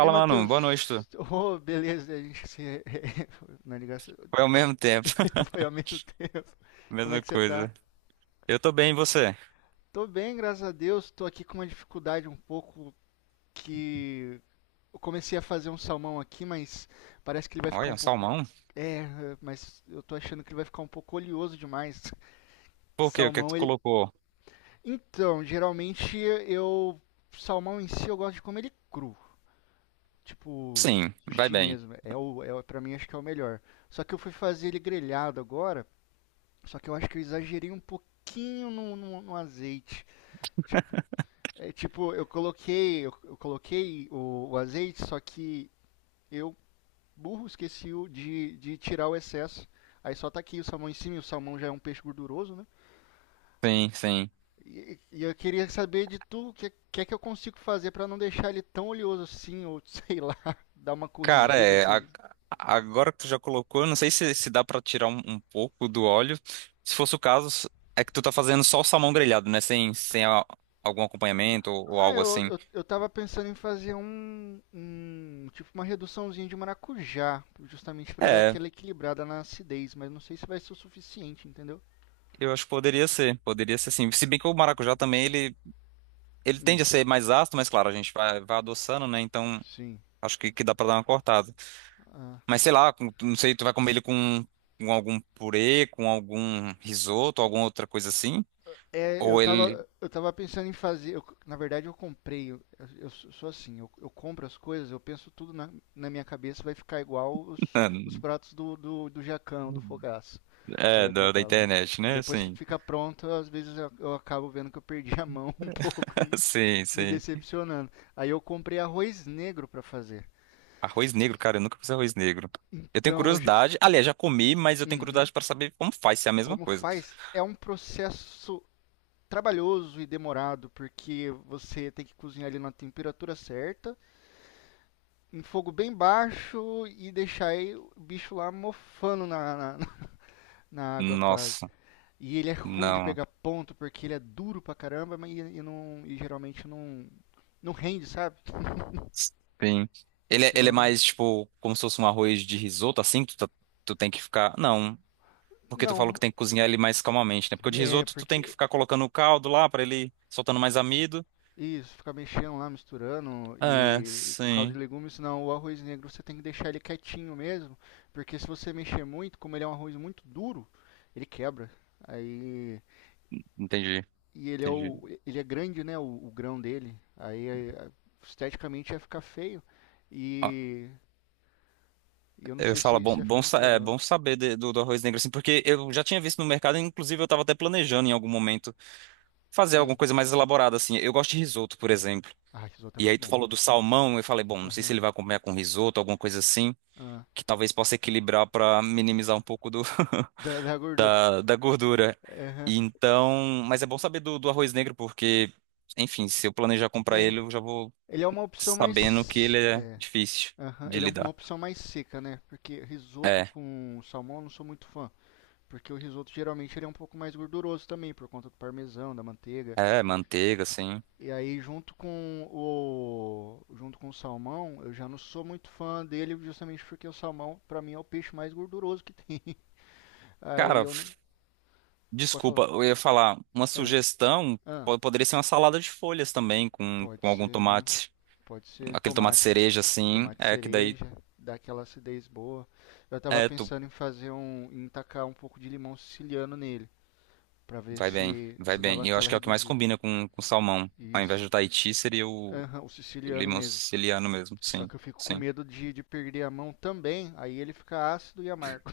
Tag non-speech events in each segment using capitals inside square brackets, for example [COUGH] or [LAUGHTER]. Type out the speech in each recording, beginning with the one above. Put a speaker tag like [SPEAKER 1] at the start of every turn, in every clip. [SPEAKER 1] Ei,
[SPEAKER 2] mano. Boa
[SPEAKER 1] Matheus. [LAUGHS]
[SPEAKER 2] noite. Tu.
[SPEAKER 1] Oh, beleza, a gente se, [LAUGHS] na ligação,
[SPEAKER 2] Foi ao mesmo tempo.
[SPEAKER 1] [LAUGHS] foi
[SPEAKER 2] [LAUGHS]
[SPEAKER 1] ao mesmo tempo. Como é
[SPEAKER 2] Mesma
[SPEAKER 1] que você tá?
[SPEAKER 2] coisa. Eu tô bem, e você?
[SPEAKER 1] Tô bem, graças a Deus. Tô aqui com uma dificuldade um pouco que eu comecei a fazer um salmão aqui, mas parece que ele vai ficar
[SPEAKER 2] Olha,
[SPEAKER 1] um
[SPEAKER 2] um
[SPEAKER 1] pouco
[SPEAKER 2] salmão?
[SPEAKER 1] é, mas eu tô achando que ele vai ficar um pouco oleoso demais. [LAUGHS]
[SPEAKER 2] Por quê? O que é que
[SPEAKER 1] Salmão,
[SPEAKER 2] tu
[SPEAKER 1] ele.
[SPEAKER 2] colocou?
[SPEAKER 1] Então, geralmente eu salmão em si eu gosto de comer ele cru. Tipo,
[SPEAKER 2] Sim, vai
[SPEAKER 1] sushi
[SPEAKER 2] bem.
[SPEAKER 1] mesmo. Pra mim acho que é o melhor. Só que eu fui fazer ele grelhado agora. Só que eu acho que eu exagerei um pouquinho no azeite. Tipo, eu coloquei o azeite, só que eu, burro, esqueci o de tirar o excesso. Aí só tá aqui o salmão em cima, e o salmão já é um peixe gorduroso, né?
[SPEAKER 2] Sim, sim.
[SPEAKER 1] E eu queria saber de tu o que, que é que eu consigo fazer pra não deixar ele tão oleoso assim, ou [LAUGHS] sei lá, dar uma
[SPEAKER 2] Cara,
[SPEAKER 1] corrigida.
[SPEAKER 2] é. Agora que tu já colocou, eu não sei se dá pra tirar um pouco do óleo. Se fosse o caso, é que tu tá fazendo só o salmão grelhado, né? Sem algum acompanhamento ou
[SPEAKER 1] Ah,
[SPEAKER 2] algo
[SPEAKER 1] eu,
[SPEAKER 2] assim.
[SPEAKER 1] eu, eu tava pensando em fazer um, tipo uma reduçãozinha de maracujá, justamente pra dar
[SPEAKER 2] É,
[SPEAKER 1] aquela equilibrada na acidez, mas não sei se vai ser o suficiente, entendeu?
[SPEAKER 2] eu acho que poderia ser. Poderia ser sim. Se bem que o maracujá também, ele. Ele tende
[SPEAKER 1] Hum,
[SPEAKER 2] a ser mais ácido, mas claro, a gente vai adoçando, né? Então.
[SPEAKER 1] sim.
[SPEAKER 2] Acho que dá pra dar uma cortada.
[SPEAKER 1] Ah.
[SPEAKER 2] Mas sei lá, não sei, tu vai comer ele com algum purê, com algum risoto, alguma outra coisa assim?
[SPEAKER 1] É, eu
[SPEAKER 2] Ou ele.
[SPEAKER 1] tava, eu tava pensando em fazer. Na verdade, eu comprei. Eu sou assim, eu compro as coisas, eu penso tudo na minha cabeça, vai ficar igual os
[SPEAKER 2] [LAUGHS]
[SPEAKER 1] pratos do Jacão, do Fogaço, do
[SPEAKER 2] É,
[SPEAKER 1] Alex
[SPEAKER 2] da
[SPEAKER 1] Atala.
[SPEAKER 2] internet, né?
[SPEAKER 1] Depois que
[SPEAKER 2] Sim.
[SPEAKER 1] fica pronto, às vezes eu acabo vendo que eu perdi a mão [LAUGHS] um pouco e,
[SPEAKER 2] [LAUGHS] Sim,
[SPEAKER 1] me
[SPEAKER 2] sim.
[SPEAKER 1] decepcionando. Aí eu comprei arroz negro para fazer.
[SPEAKER 2] Arroz negro, cara, eu nunca fiz arroz negro. Eu tenho
[SPEAKER 1] Então eu já.
[SPEAKER 2] curiosidade. Aliás, já comi, mas eu tenho
[SPEAKER 1] Uhum.
[SPEAKER 2] curiosidade pra saber como faz, se é a mesma
[SPEAKER 1] Como
[SPEAKER 2] coisa.
[SPEAKER 1] faz é um processo trabalhoso e demorado porque você tem que cozinhar ele na temperatura certa, em fogo bem baixo e deixar aí o bicho lá mofando [LAUGHS] na água quase.
[SPEAKER 2] Nossa,
[SPEAKER 1] E ele é ruim de
[SPEAKER 2] não.
[SPEAKER 1] pegar ponto porque ele é duro pra caramba, mas e não e geralmente não rende, sabe?
[SPEAKER 2] Sim.
[SPEAKER 1] E é
[SPEAKER 2] Ele, ele é
[SPEAKER 1] extremamente
[SPEAKER 2] mais, tipo, como se fosse um arroz de risoto, assim, que tu, tu tem que ficar. Não. Porque tu falou que
[SPEAKER 1] não,
[SPEAKER 2] tem que cozinhar ele mais calmamente, né? Porque o de
[SPEAKER 1] é
[SPEAKER 2] risoto tu tem que
[SPEAKER 1] porque
[SPEAKER 2] ficar colocando o caldo lá pra ele soltando mais amido.
[SPEAKER 1] isso, fica mexendo lá, misturando
[SPEAKER 2] É,
[SPEAKER 1] e o caldo de
[SPEAKER 2] sim.
[SPEAKER 1] legumes, não, o arroz negro você tem que deixar ele quietinho mesmo, porque se você mexer muito, como ele é um arroz muito duro, ele quebra. Aí
[SPEAKER 2] Entendi,
[SPEAKER 1] e ele é
[SPEAKER 2] entendi.
[SPEAKER 1] o ele é grande, né, o grão dele. Aí, esteticamente ia ficar feio
[SPEAKER 2] Ó,
[SPEAKER 1] e, e eu não
[SPEAKER 2] eu
[SPEAKER 1] sei
[SPEAKER 2] falo,
[SPEAKER 1] se
[SPEAKER 2] bom,
[SPEAKER 1] ia ficar
[SPEAKER 2] bom,
[SPEAKER 1] muito
[SPEAKER 2] é
[SPEAKER 1] legal.
[SPEAKER 2] bom saber do arroz negro, assim, porque eu já tinha visto no mercado, inclusive eu tava até planejando em algum momento fazer
[SPEAKER 1] Hum.
[SPEAKER 2] alguma coisa mais elaborada, assim. Eu gosto de risoto, por exemplo.
[SPEAKER 1] Ah, esse risoto é
[SPEAKER 2] E aí
[SPEAKER 1] muito
[SPEAKER 2] tu
[SPEAKER 1] bom.
[SPEAKER 2] falou do salmão, eu falei, bom, não sei se
[SPEAKER 1] Aham.
[SPEAKER 2] ele vai comer com risoto, alguma coisa assim,
[SPEAKER 1] Aham.
[SPEAKER 2] que talvez possa equilibrar pra minimizar um pouco do.
[SPEAKER 1] Da
[SPEAKER 2] [LAUGHS]
[SPEAKER 1] gordura.
[SPEAKER 2] Da gordura.
[SPEAKER 1] Aham.
[SPEAKER 2] E então, mas é bom saber do arroz negro, porque, enfim, se eu planejar comprar
[SPEAKER 1] É,
[SPEAKER 2] ele, eu já vou
[SPEAKER 1] ele é uma opção
[SPEAKER 2] sabendo que
[SPEAKER 1] mais
[SPEAKER 2] ele é
[SPEAKER 1] é,
[SPEAKER 2] difícil
[SPEAKER 1] Aham,
[SPEAKER 2] de
[SPEAKER 1] ele é uma
[SPEAKER 2] lidar.
[SPEAKER 1] opção mais seca, né? Porque risoto
[SPEAKER 2] É,
[SPEAKER 1] com salmão eu não sou muito fã. Porque o risoto geralmente ele é um pouco mais gorduroso também, por conta do parmesão, da manteiga.
[SPEAKER 2] é, manteiga, assim.
[SPEAKER 1] E aí junto com o salmão, eu já não sou muito fã dele, justamente porque o salmão pra mim é o peixe mais gorduroso que tem. [LAUGHS] Aí
[SPEAKER 2] Cara,
[SPEAKER 1] eu não pode
[SPEAKER 2] desculpa,
[SPEAKER 1] falar.
[SPEAKER 2] eu ia falar, uma
[SPEAKER 1] Ah,
[SPEAKER 2] sugestão
[SPEAKER 1] ah,
[SPEAKER 2] poderia ser uma salada de folhas também,
[SPEAKER 1] pode
[SPEAKER 2] com algum
[SPEAKER 1] ser, né?
[SPEAKER 2] tomate,
[SPEAKER 1] Pode ser
[SPEAKER 2] aquele tomate
[SPEAKER 1] tomate,
[SPEAKER 2] cereja, assim,
[SPEAKER 1] tomate
[SPEAKER 2] é que daí,
[SPEAKER 1] cereja, dá aquela acidez boa. Eu tava
[SPEAKER 2] é, tu
[SPEAKER 1] pensando em fazer em tacar um pouco de limão siciliano nele. Para ver
[SPEAKER 2] vai bem,
[SPEAKER 1] se,
[SPEAKER 2] vai
[SPEAKER 1] se
[SPEAKER 2] bem.
[SPEAKER 1] dava
[SPEAKER 2] E eu acho
[SPEAKER 1] aquela
[SPEAKER 2] que é o que mais
[SPEAKER 1] reduzida.
[SPEAKER 2] combina com salmão. Ao invés
[SPEAKER 1] Isso.
[SPEAKER 2] do Tahiti, seria
[SPEAKER 1] Aham, o
[SPEAKER 2] o
[SPEAKER 1] siciliano
[SPEAKER 2] limão
[SPEAKER 1] mesmo.
[SPEAKER 2] siciliano mesmo,
[SPEAKER 1] Só
[SPEAKER 2] sim,
[SPEAKER 1] que eu fico com
[SPEAKER 2] sim.
[SPEAKER 1] medo de perder a mão também, aí ele fica ácido e amargo.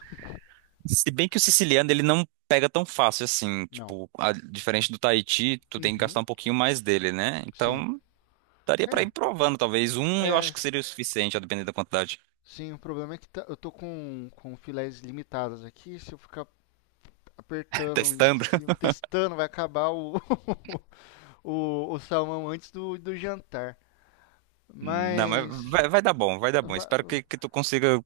[SPEAKER 2] Se bem que o siciliano ele não pega tão fácil assim,
[SPEAKER 1] Não.
[SPEAKER 2] tipo, diferente do Tahiti, tu tem que gastar um
[SPEAKER 1] Uhum,
[SPEAKER 2] pouquinho mais dele, né?
[SPEAKER 1] sim.
[SPEAKER 2] Então, daria pra
[SPEAKER 1] É,
[SPEAKER 2] ir provando, talvez um, eu acho
[SPEAKER 1] é.
[SPEAKER 2] que seria o suficiente, a depender da quantidade.
[SPEAKER 1] Sim, o problema é que eu tô com filés limitadas aqui. Se eu ficar
[SPEAKER 2] [LAUGHS]
[SPEAKER 1] apertando em
[SPEAKER 2] Testando.
[SPEAKER 1] cima, testando, vai acabar o, [LAUGHS] o salmão antes do jantar.
[SPEAKER 2] Não, mas
[SPEAKER 1] Mas
[SPEAKER 2] vai dar bom, vai dar bom.
[SPEAKER 1] va.
[SPEAKER 2] Espero que tu consiga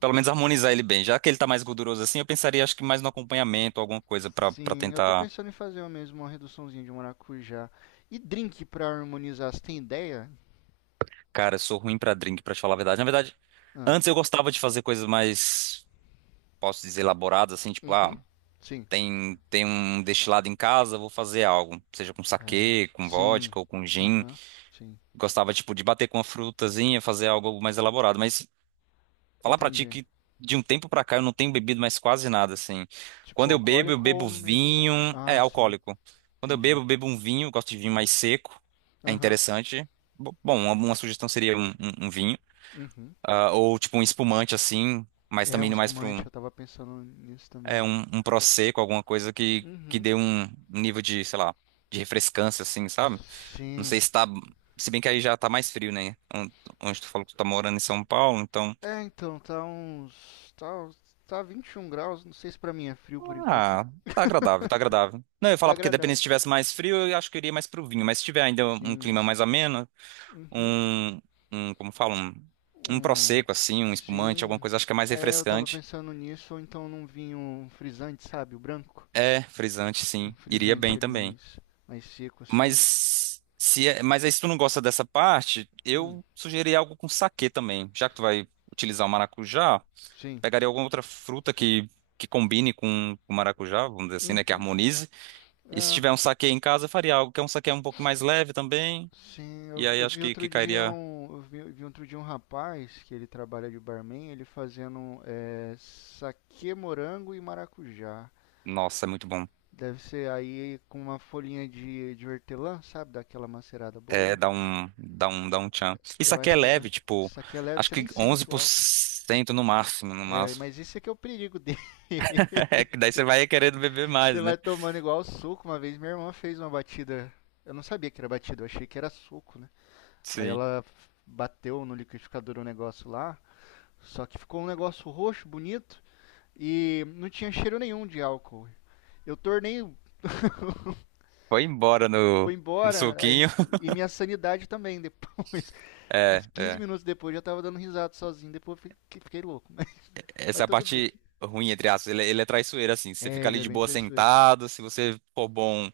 [SPEAKER 2] pelo menos harmonizar ele bem. Já que ele tá mais gorduroso assim, eu pensaria acho que mais no acompanhamento, alguma coisa pra para
[SPEAKER 1] Sim, eu tô
[SPEAKER 2] tentar.
[SPEAKER 1] pensando em fazer eu mesmo uma reduçãozinha de maracujá. E drink pra harmonizar, você tem ideia?
[SPEAKER 2] Cara, eu sou ruim pra drink, pra te falar a verdade. Na verdade,
[SPEAKER 1] Ah,
[SPEAKER 2] antes eu gostava de fazer coisas mais, posso dizer, elaboradas, assim, tipo, ah,
[SPEAKER 1] uhum, sim.
[SPEAKER 2] tem, tem um destilado em casa, vou fazer algo, seja com
[SPEAKER 1] É,
[SPEAKER 2] saquê, com
[SPEAKER 1] sim,
[SPEAKER 2] vodka ou com gin.
[SPEAKER 1] aham, sim.
[SPEAKER 2] Gostava, tipo, de bater com uma frutazinha, fazer algo mais elaborado. Mas falar pra ti
[SPEAKER 1] Entendi.
[SPEAKER 2] que de um tempo pra cá eu não tenho bebido mais quase nada, assim.
[SPEAKER 1] Tipo,
[SPEAKER 2] Quando eu
[SPEAKER 1] alcoólico ou
[SPEAKER 2] bebo vinho,
[SPEAKER 1] mesmo.
[SPEAKER 2] é,
[SPEAKER 1] Ah, sim,
[SPEAKER 2] alcoólico. Quando
[SPEAKER 1] entendi.
[SPEAKER 2] eu bebo um vinho, eu gosto de vinho mais seco, é
[SPEAKER 1] Aham,
[SPEAKER 2] interessante. Bom, uma sugestão seria um, um vinho,
[SPEAKER 1] uhum.
[SPEAKER 2] ah, ou tipo um espumante assim, mas
[SPEAKER 1] É
[SPEAKER 2] também
[SPEAKER 1] um
[SPEAKER 2] indo mais para
[SPEAKER 1] espumante, eu tava pensando nisso
[SPEAKER 2] é
[SPEAKER 1] também.
[SPEAKER 2] um, um prosecco, alguma coisa que
[SPEAKER 1] Uhum,
[SPEAKER 2] dê um nível de, sei lá, de refrescância, assim, sabe? Não
[SPEAKER 1] sim.
[SPEAKER 2] sei se tá. Se bem que aí já tá mais frio, né? Onde tu falou que tu tá morando em São Paulo, então.
[SPEAKER 1] É, então, tá 21 graus, não sei se pra mim é frio por enquanto.
[SPEAKER 2] Ah, tá agradável, tá agradável. Não, eu ia
[SPEAKER 1] Tá
[SPEAKER 2] falar porque dependendo
[SPEAKER 1] agradável.
[SPEAKER 2] se tivesse mais frio, eu acho que eu iria mais pro vinho. Mas se tiver ainda um
[SPEAKER 1] Sim,
[SPEAKER 2] clima mais ameno,
[SPEAKER 1] uhum.
[SPEAKER 2] um. Um como fala? Um
[SPEAKER 1] um
[SPEAKER 2] prosecco, assim, um espumante, alguma
[SPEAKER 1] sim.
[SPEAKER 2] coisa, acho que é mais
[SPEAKER 1] É, eu tava
[SPEAKER 2] refrescante.
[SPEAKER 1] pensando nisso, ou então num vinho um frisante, sabe? O branco.
[SPEAKER 2] É, frisante,
[SPEAKER 1] Um
[SPEAKER 2] sim. Iria
[SPEAKER 1] frisante,
[SPEAKER 2] bem
[SPEAKER 1] ele
[SPEAKER 2] também.
[SPEAKER 1] mais seco, assim.
[SPEAKER 2] Mas se é- mas aí se tu não gosta dessa parte,
[SPEAKER 1] Hum,
[SPEAKER 2] eu sugeri algo com saquê também. Já que tu vai utilizar o maracujá,
[SPEAKER 1] sim.
[SPEAKER 2] pegaria alguma outra fruta que combine com o maracujá, vamos dizer assim, né, que
[SPEAKER 1] Hum,
[SPEAKER 2] harmonize. E se
[SPEAKER 1] é,
[SPEAKER 2] tiver um saquê em casa, eu faria algo que é um saquê um pouco mais leve também.
[SPEAKER 1] sim. Eu,
[SPEAKER 2] E
[SPEAKER 1] vi-
[SPEAKER 2] aí
[SPEAKER 1] eu
[SPEAKER 2] acho
[SPEAKER 1] vi
[SPEAKER 2] que,
[SPEAKER 1] outro
[SPEAKER 2] que
[SPEAKER 1] dia
[SPEAKER 2] cairia.
[SPEAKER 1] um, eu vi outro dia um rapaz que ele trabalha de barman, ele fazendo saquê morango e maracujá.
[SPEAKER 2] Nossa, é muito bom.
[SPEAKER 1] Deve ser aí com uma folhinha de hortelã, sabe? Daquela macerada
[SPEAKER 2] É,
[SPEAKER 1] boa.
[SPEAKER 2] dá um tchan. E
[SPEAKER 1] Eu
[SPEAKER 2] saquê
[SPEAKER 1] acho
[SPEAKER 2] é
[SPEAKER 1] que é da.
[SPEAKER 2] leve, tipo,
[SPEAKER 1] Saquê leve,
[SPEAKER 2] acho
[SPEAKER 1] você
[SPEAKER 2] que
[SPEAKER 1] nem
[SPEAKER 2] onze
[SPEAKER 1] sente o
[SPEAKER 2] por
[SPEAKER 1] álcool.
[SPEAKER 2] cento no máximo, no máximo.
[SPEAKER 1] Mas isso é que é o perigo dele.
[SPEAKER 2] [LAUGHS]
[SPEAKER 1] [LAUGHS]
[SPEAKER 2] É que daí você vai querendo beber
[SPEAKER 1] Você
[SPEAKER 2] mais, né?
[SPEAKER 1] vai tomando igual suco. Uma vez minha irmã fez uma batida. Eu não sabia que era batida, eu achei que era suco, né? Aí
[SPEAKER 2] Sim.
[SPEAKER 1] ela bateu no liquidificador um negócio lá. Só que ficou um negócio roxo, bonito. E não tinha cheiro nenhum de álcool. Eu tornei,
[SPEAKER 2] Foi embora
[SPEAKER 1] foi
[SPEAKER 2] no, no
[SPEAKER 1] embora.
[SPEAKER 2] suquinho. [LAUGHS]
[SPEAKER 1] E minha sanidade também depois. [LAUGHS]
[SPEAKER 2] É,
[SPEAKER 1] Uns 15
[SPEAKER 2] é.
[SPEAKER 1] minutos depois eu já tava dando risada sozinho. Depois eu fiquei louco. [LAUGHS] Mas
[SPEAKER 2] Essa é a
[SPEAKER 1] tudo bem.
[SPEAKER 2] parte ruim, entre aspas. Ele é traiçoeiro, assim. Você
[SPEAKER 1] É,
[SPEAKER 2] fica
[SPEAKER 1] ele
[SPEAKER 2] ali
[SPEAKER 1] é
[SPEAKER 2] de
[SPEAKER 1] bem
[SPEAKER 2] boa
[SPEAKER 1] traiçoeiro.
[SPEAKER 2] sentado. Se você for bom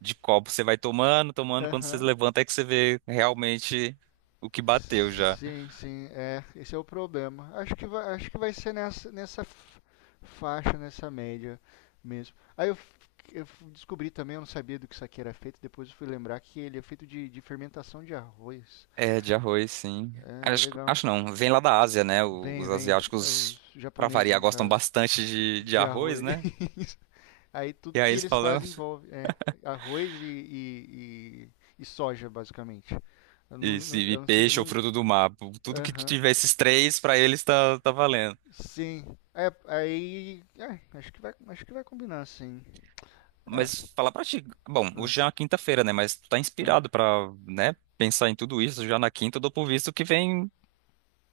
[SPEAKER 2] de copo, você vai tomando, tomando. Quando você
[SPEAKER 1] Aham.
[SPEAKER 2] levanta, é que você vê realmente o que bateu já.
[SPEAKER 1] Sim, sim, é, esse é o problema. Acho que vai ser faixa, nessa média mesmo. Aí eu descobri também, eu não sabia do que isso aqui era feito, depois eu fui lembrar que ele é feito de fermentação de arroz.
[SPEAKER 2] É, de arroz, sim.
[SPEAKER 1] É,
[SPEAKER 2] Acho,
[SPEAKER 1] legal.
[SPEAKER 2] acho não. Vem lá da Ásia, né?
[SPEAKER 1] Vem,
[SPEAKER 2] Os
[SPEAKER 1] vem, é os
[SPEAKER 2] asiáticos, pra
[SPEAKER 1] japoneses
[SPEAKER 2] variar,
[SPEAKER 1] no
[SPEAKER 2] gostam
[SPEAKER 1] caso,
[SPEAKER 2] bastante de
[SPEAKER 1] de
[SPEAKER 2] arroz,
[SPEAKER 1] arroz.
[SPEAKER 2] né?
[SPEAKER 1] [LAUGHS] Aí tudo
[SPEAKER 2] E aí
[SPEAKER 1] que
[SPEAKER 2] eles
[SPEAKER 1] eles
[SPEAKER 2] falam.
[SPEAKER 1] fazem
[SPEAKER 2] [LAUGHS]
[SPEAKER 1] envolve, arroz e soja, basicamente. Eu não,
[SPEAKER 2] Isso,
[SPEAKER 1] não-
[SPEAKER 2] e
[SPEAKER 1] eu não sei, eu
[SPEAKER 2] peixe ou
[SPEAKER 1] não.
[SPEAKER 2] fruto do mar. Tudo que
[SPEAKER 1] Aham.
[SPEAKER 2] tiver esses três, pra eles tá, tá valendo.
[SPEAKER 1] Sim. É, aí. Acho que vai combinar, sim. É.
[SPEAKER 2] Mas falar pra ti, bom,
[SPEAKER 1] é,
[SPEAKER 2] hoje é uma quinta-feira, né? Mas tu tá
[SPEAKER 1] é.
[SPEAKER 2] inspirado pra, né, pensar em tudo isso já na quinta, eu dou por visto que vem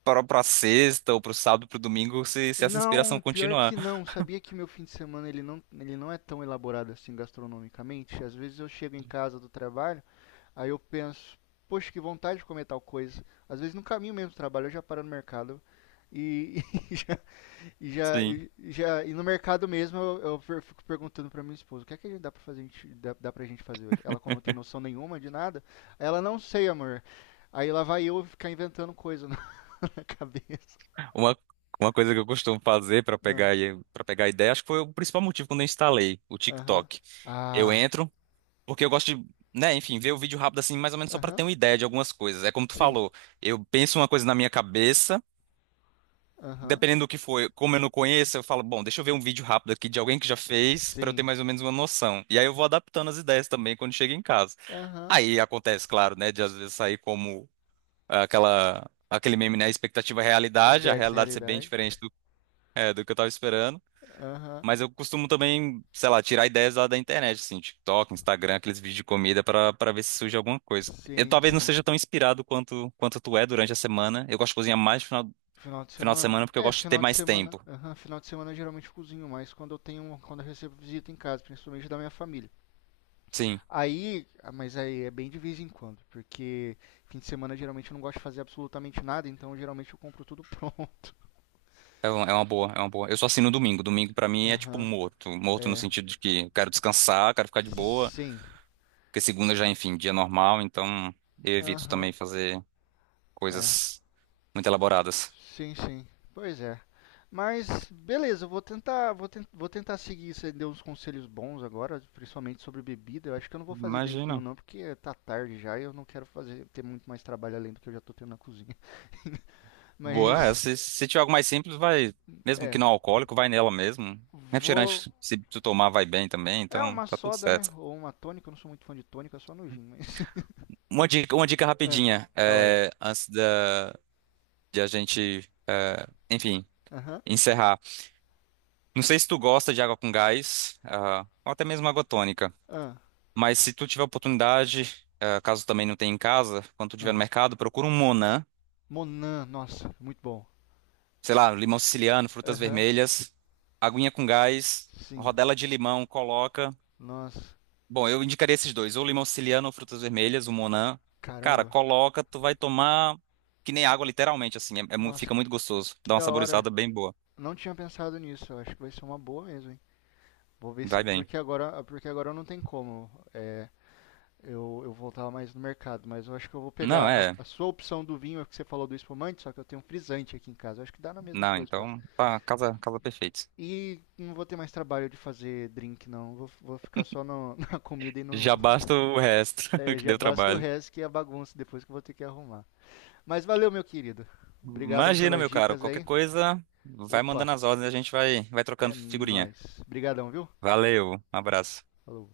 [SPEAKER 2] pra, pra sexta ou pro sábado, pro domingo, se essa inspiração
[SPEAKER 1] Não, pior
[SPEAKER 2] continuar.
[SPEAKER 1] que não. Sabia que meu fim de semana ele não é tão elaborado assim gastronomicamente. Às vezes eu chego em casa do trabalho, aí eu penso, poxa, que vontade de comer tal coisa. Às vezes no caminho mesmo do trabalho eu já paro no mercado e, [LAUGHS] e já, E já,
[SPEAKER 2] Sim.
[SPEAKER 1] e, já, e no mercado mesmo fico perguntando pra minha esposa, o que é que dá pra fazer, a gente, dá pra gente fazer hoje? Ela, como não tem noção nenhuma de nada, ela não sei, amor. Aí lá vai eu ficar inventando coisa [LAUGHS] na cabeça.
[SPEAKER 2] Uma, uma coisa que eu costumo fazer pra
[SPEAKER 1] Ah.
[SPEAKER 2] pegar, para pegar ideia, acho que foi o principal motivo quando eu instalei o
[SPEAKER 1] Aham.
[SPEAKER 2] TikTok. Eu
[SPEAKER 1] Ah,
[SPEAKER 2] entro, porque eu gosto de, né, enfim, ver o vídeo rápido assim, mais ou menos só pra ter
[SPEAKER 1] aham.
[SPEAKER 2] uma ideia de algumas coisas. É como tu
[SPEAKER 1] Sim.
[SPEAKER 2] falou, eu penso uma coisa na minha cabeça.
[SPEAKER 1] Aham.
[SPEAKER 2] Dependendo do que for, como eu não conheço, eu falo, bom, deixa eu ver um vídeo rápido aqui de alguém que já fez, pra eu ter
[SPEAKER 1] Sim.
[SPEAKER 2] mais ou menos uma noção. E aí eu vou adaptando as ideias também quando chego em casa.
[SPEAKER 1] Aham.
[SPEAKER 2] Aí acontece, claro, né, de às vezes sair como ah, aquela aquele meme, né, expectativa e
[SPEAKER 1] Ele
[SPEAKER 2] realidade, a
[SPEAKER 1] bebe essa
[SPEAKER 2] realidade ser bem
[SPEAKER 1] realidade.
[SPEAKER 2] diferente do, é, do que eu tava esperando.
[SPEAKER 1] Aham.
[SPEAKER 2] Mas eu costumo também, sei lá, tirar ideias lá da internet, assim, TikTok, Instagram, aqueles vídeos de comida pra para ver se surge alguma coisa. Eu
[SPEAKER 1] Sim,
[SPEAKER 2] talvez não
[SPEAKER 1] sim.
[SPEAKER 2] seja tão inspirado quanto tu é durante a semana. Eu gosto de cozinhar mais no final,
[SPEAKER 1] Final de
[SPEAKER 2] final de
[SPEAKER 1] semana?
[SPEAKER 2] semana porque eu
[SPEAKER 1] É,
[SPEAKER 2] gosto de ter
[SPEAKER 1] final de
[SPEAKER 2] mais
[SPEAKER 1] semana.
[SPEAKER 2] tempo.
[SPEAKER 1] Aham, final de semana eu geralmente cozinho, mas quando eu recebo visita em casa, principalmente da minha família.
[SPEAKER 2] Sim.
[SPEAKER 1] Aí, ah, mas aí é bem de vez em quando, porque fim de semana geralmente eu não gosto de fazer absolutamente nada, então geralmente eu compro tudo pronto. [LAUGHS]
[SPEAKER 2] É é uma boa, é uma boa. Eu só assino domingo. Domingo pra mim é tipo
[SPEAKER 1] Aham,
[SPEAKER 2] morto. Morto no
[SPEAKER 1] é.
[SPEAKER 2] sentido de que eu quero descansar, quero ficar de boa,
[SPEAKER 1] Sim.
[SPEAKER 2] porque segunda já, enfim, dia normal, então eu evito também
[SPEAKER 1] Aham,
[SPEAKER 2] fazer
[SPEAKER 1] é.
[SPEAKER 2] coisas muito elaboradas.
[SPEAKER 1] Sim, sim. Pois é. Mas beleza, eu vou tentar seguir, você deu uns conselhos bons agora, principalmente sobre bebida. Eu acho que eu não vou fazer drink nenhum
[SPEAKER 2] Imagina.
[SPEAKER 1] não, porque tá tarde já e eu não quero fazer ter muito mais trabalho além do que eu já tô tendo na cozinha. [LAUGHS]
[SPEAKER 2] Boa, é,
[SPEAKER 1] Mas
[SPEAKER 2] se tiver algo mais simples, vai, mesmo que
[SPEAKER 1] é,
[SPEAKER 2] não alcoólico, vai nela mesmo.
[SPEAKER 1] vou.
[SPEAKER 2] Refrigerante, se tu tomar, vai bem também,
[SPEAKER 1] É
[SPEAKER 2] então
[SPEAKER 1] uma
[SPEAKER 2] tá tudo
[SPEAKER 1] soda, né?
[SPEAKER 2] certo.
[SPEAKER 1] Ou uma tônica, eu não sou muito fã de tônica, é só no gin, mas. [LAUGHS]
[SPEAKER 2] Uma dica
[SPEAKER 1] Ah,
[SPEAKER 2] rapidinha,
[SPEAKER 1] fala aí.
[SPEAKER 2] é, antes da, de a gente, é, enfim,
[SPEAKER 1] Aham.
[SPEAKER 2] encerrar. Não sei se tu gosta de água com gás, ah, ou até mesmo água tônica,
[SPEAKER 1] Ah,
[SPEAKER 2] mas se tu tiver oportunidade, ah, caso também não tenha em casa, quando tu estiver no
[SPEAKER 1] ah.
[SPEAKER 2] mercado, procura um Monan,
[SPEAKER 1] Monan, nossa, muito bom.
[SPEAKER 2] sei lá, limão siciliano, frutas
[SPEAKER 1] Aham.
[SPEAKER 2] vermelhas, aguinha com gás,
[SPEAKER 1] Sim.
[SPEAKER 2] rodela de limão, coloca.
[SPEAKER 1] Nossa,
[SPEAKER 2] Bom, eu indicaria esses dois, ou limão siciliano ou frutas vermelhas, o Monan. Cara,
[SPEAKER 1] caramba.
[SPEAKER 2] coloca, tu vai tomar que nem água, literalmente, assim,
[SPEAKER 1] Nossa,
[SPEAKER 2] fica muito gostoso,
[SPEAKER 1] que
[SPEAKER 2] dá uma
[SPEAKER 1] da hora.
[SPEAKER 2] saborizada bem boa,
[SPEAKER 1] Não tinha pensado nisso. Eu acho que vai ser uma boa mesmo, hein? Vou ver se.
[SPEAKER 2] vai bem.
[SPEAKER 1] Porque agora não tem como. É, eu voltar mais no mercado, mas eu acho que eu vou
[SPEAKER 2] Não,
[SPEAKER 1] pegar
[SPEAKER 2] é,
[SPEAKER 1] a sua opção do vinho que você falou do espumante, só que eu tenho um frisante aqui em casa. Eu acho que dá na mesma
[SPEAKER 2] não,
[SPEAKER 1] coisa.
[SPEAKER 2] então, tá, casa, casa perfeita.
[SPEAKER 1] E não vou ter mais trabalho de fazer drink, não. Vou ficar só [LAUGHS] na comida e no.
[SPEAKER 2] Já
[SPEAKER 1] [LAUGHS]
[SPEAKER 2] basta o resto
[SPEAKER 1] É,
[SPEAKER 2] [LAUGHS] que
[SPEAKER 1] já
[SPEAKER 2] deu
[SPEAKER 1] basta o
[SPEAKER 2] trabalho.
[SPEAKER 1] resto que é a bagunça depois que eu vou ter que arrumar. Mas valeu, meu querido. Obrigadão
[SPEAKER 2] Imagina,
[SPEAKER 1] pelas
[SPEAKER 2] meu caro,
[SPEAKER 1] dicas
[SPEAKER 2] qualquer
[SPEAKER 1] aí.
[SPEAKER 2] coisa, vai
[SPEAKER 1] Opa,
[SPEAKER 2] mandando as ordens e a gente vai, vai
[SPEAKER 1] é
[SPEAKER 2] trocando figurinha.
[SPEAKER 1] nóis. Obrigadão, viu?
[SPEAKER 2] Valeu, um abraço.
[SPEAKER 1] Falou.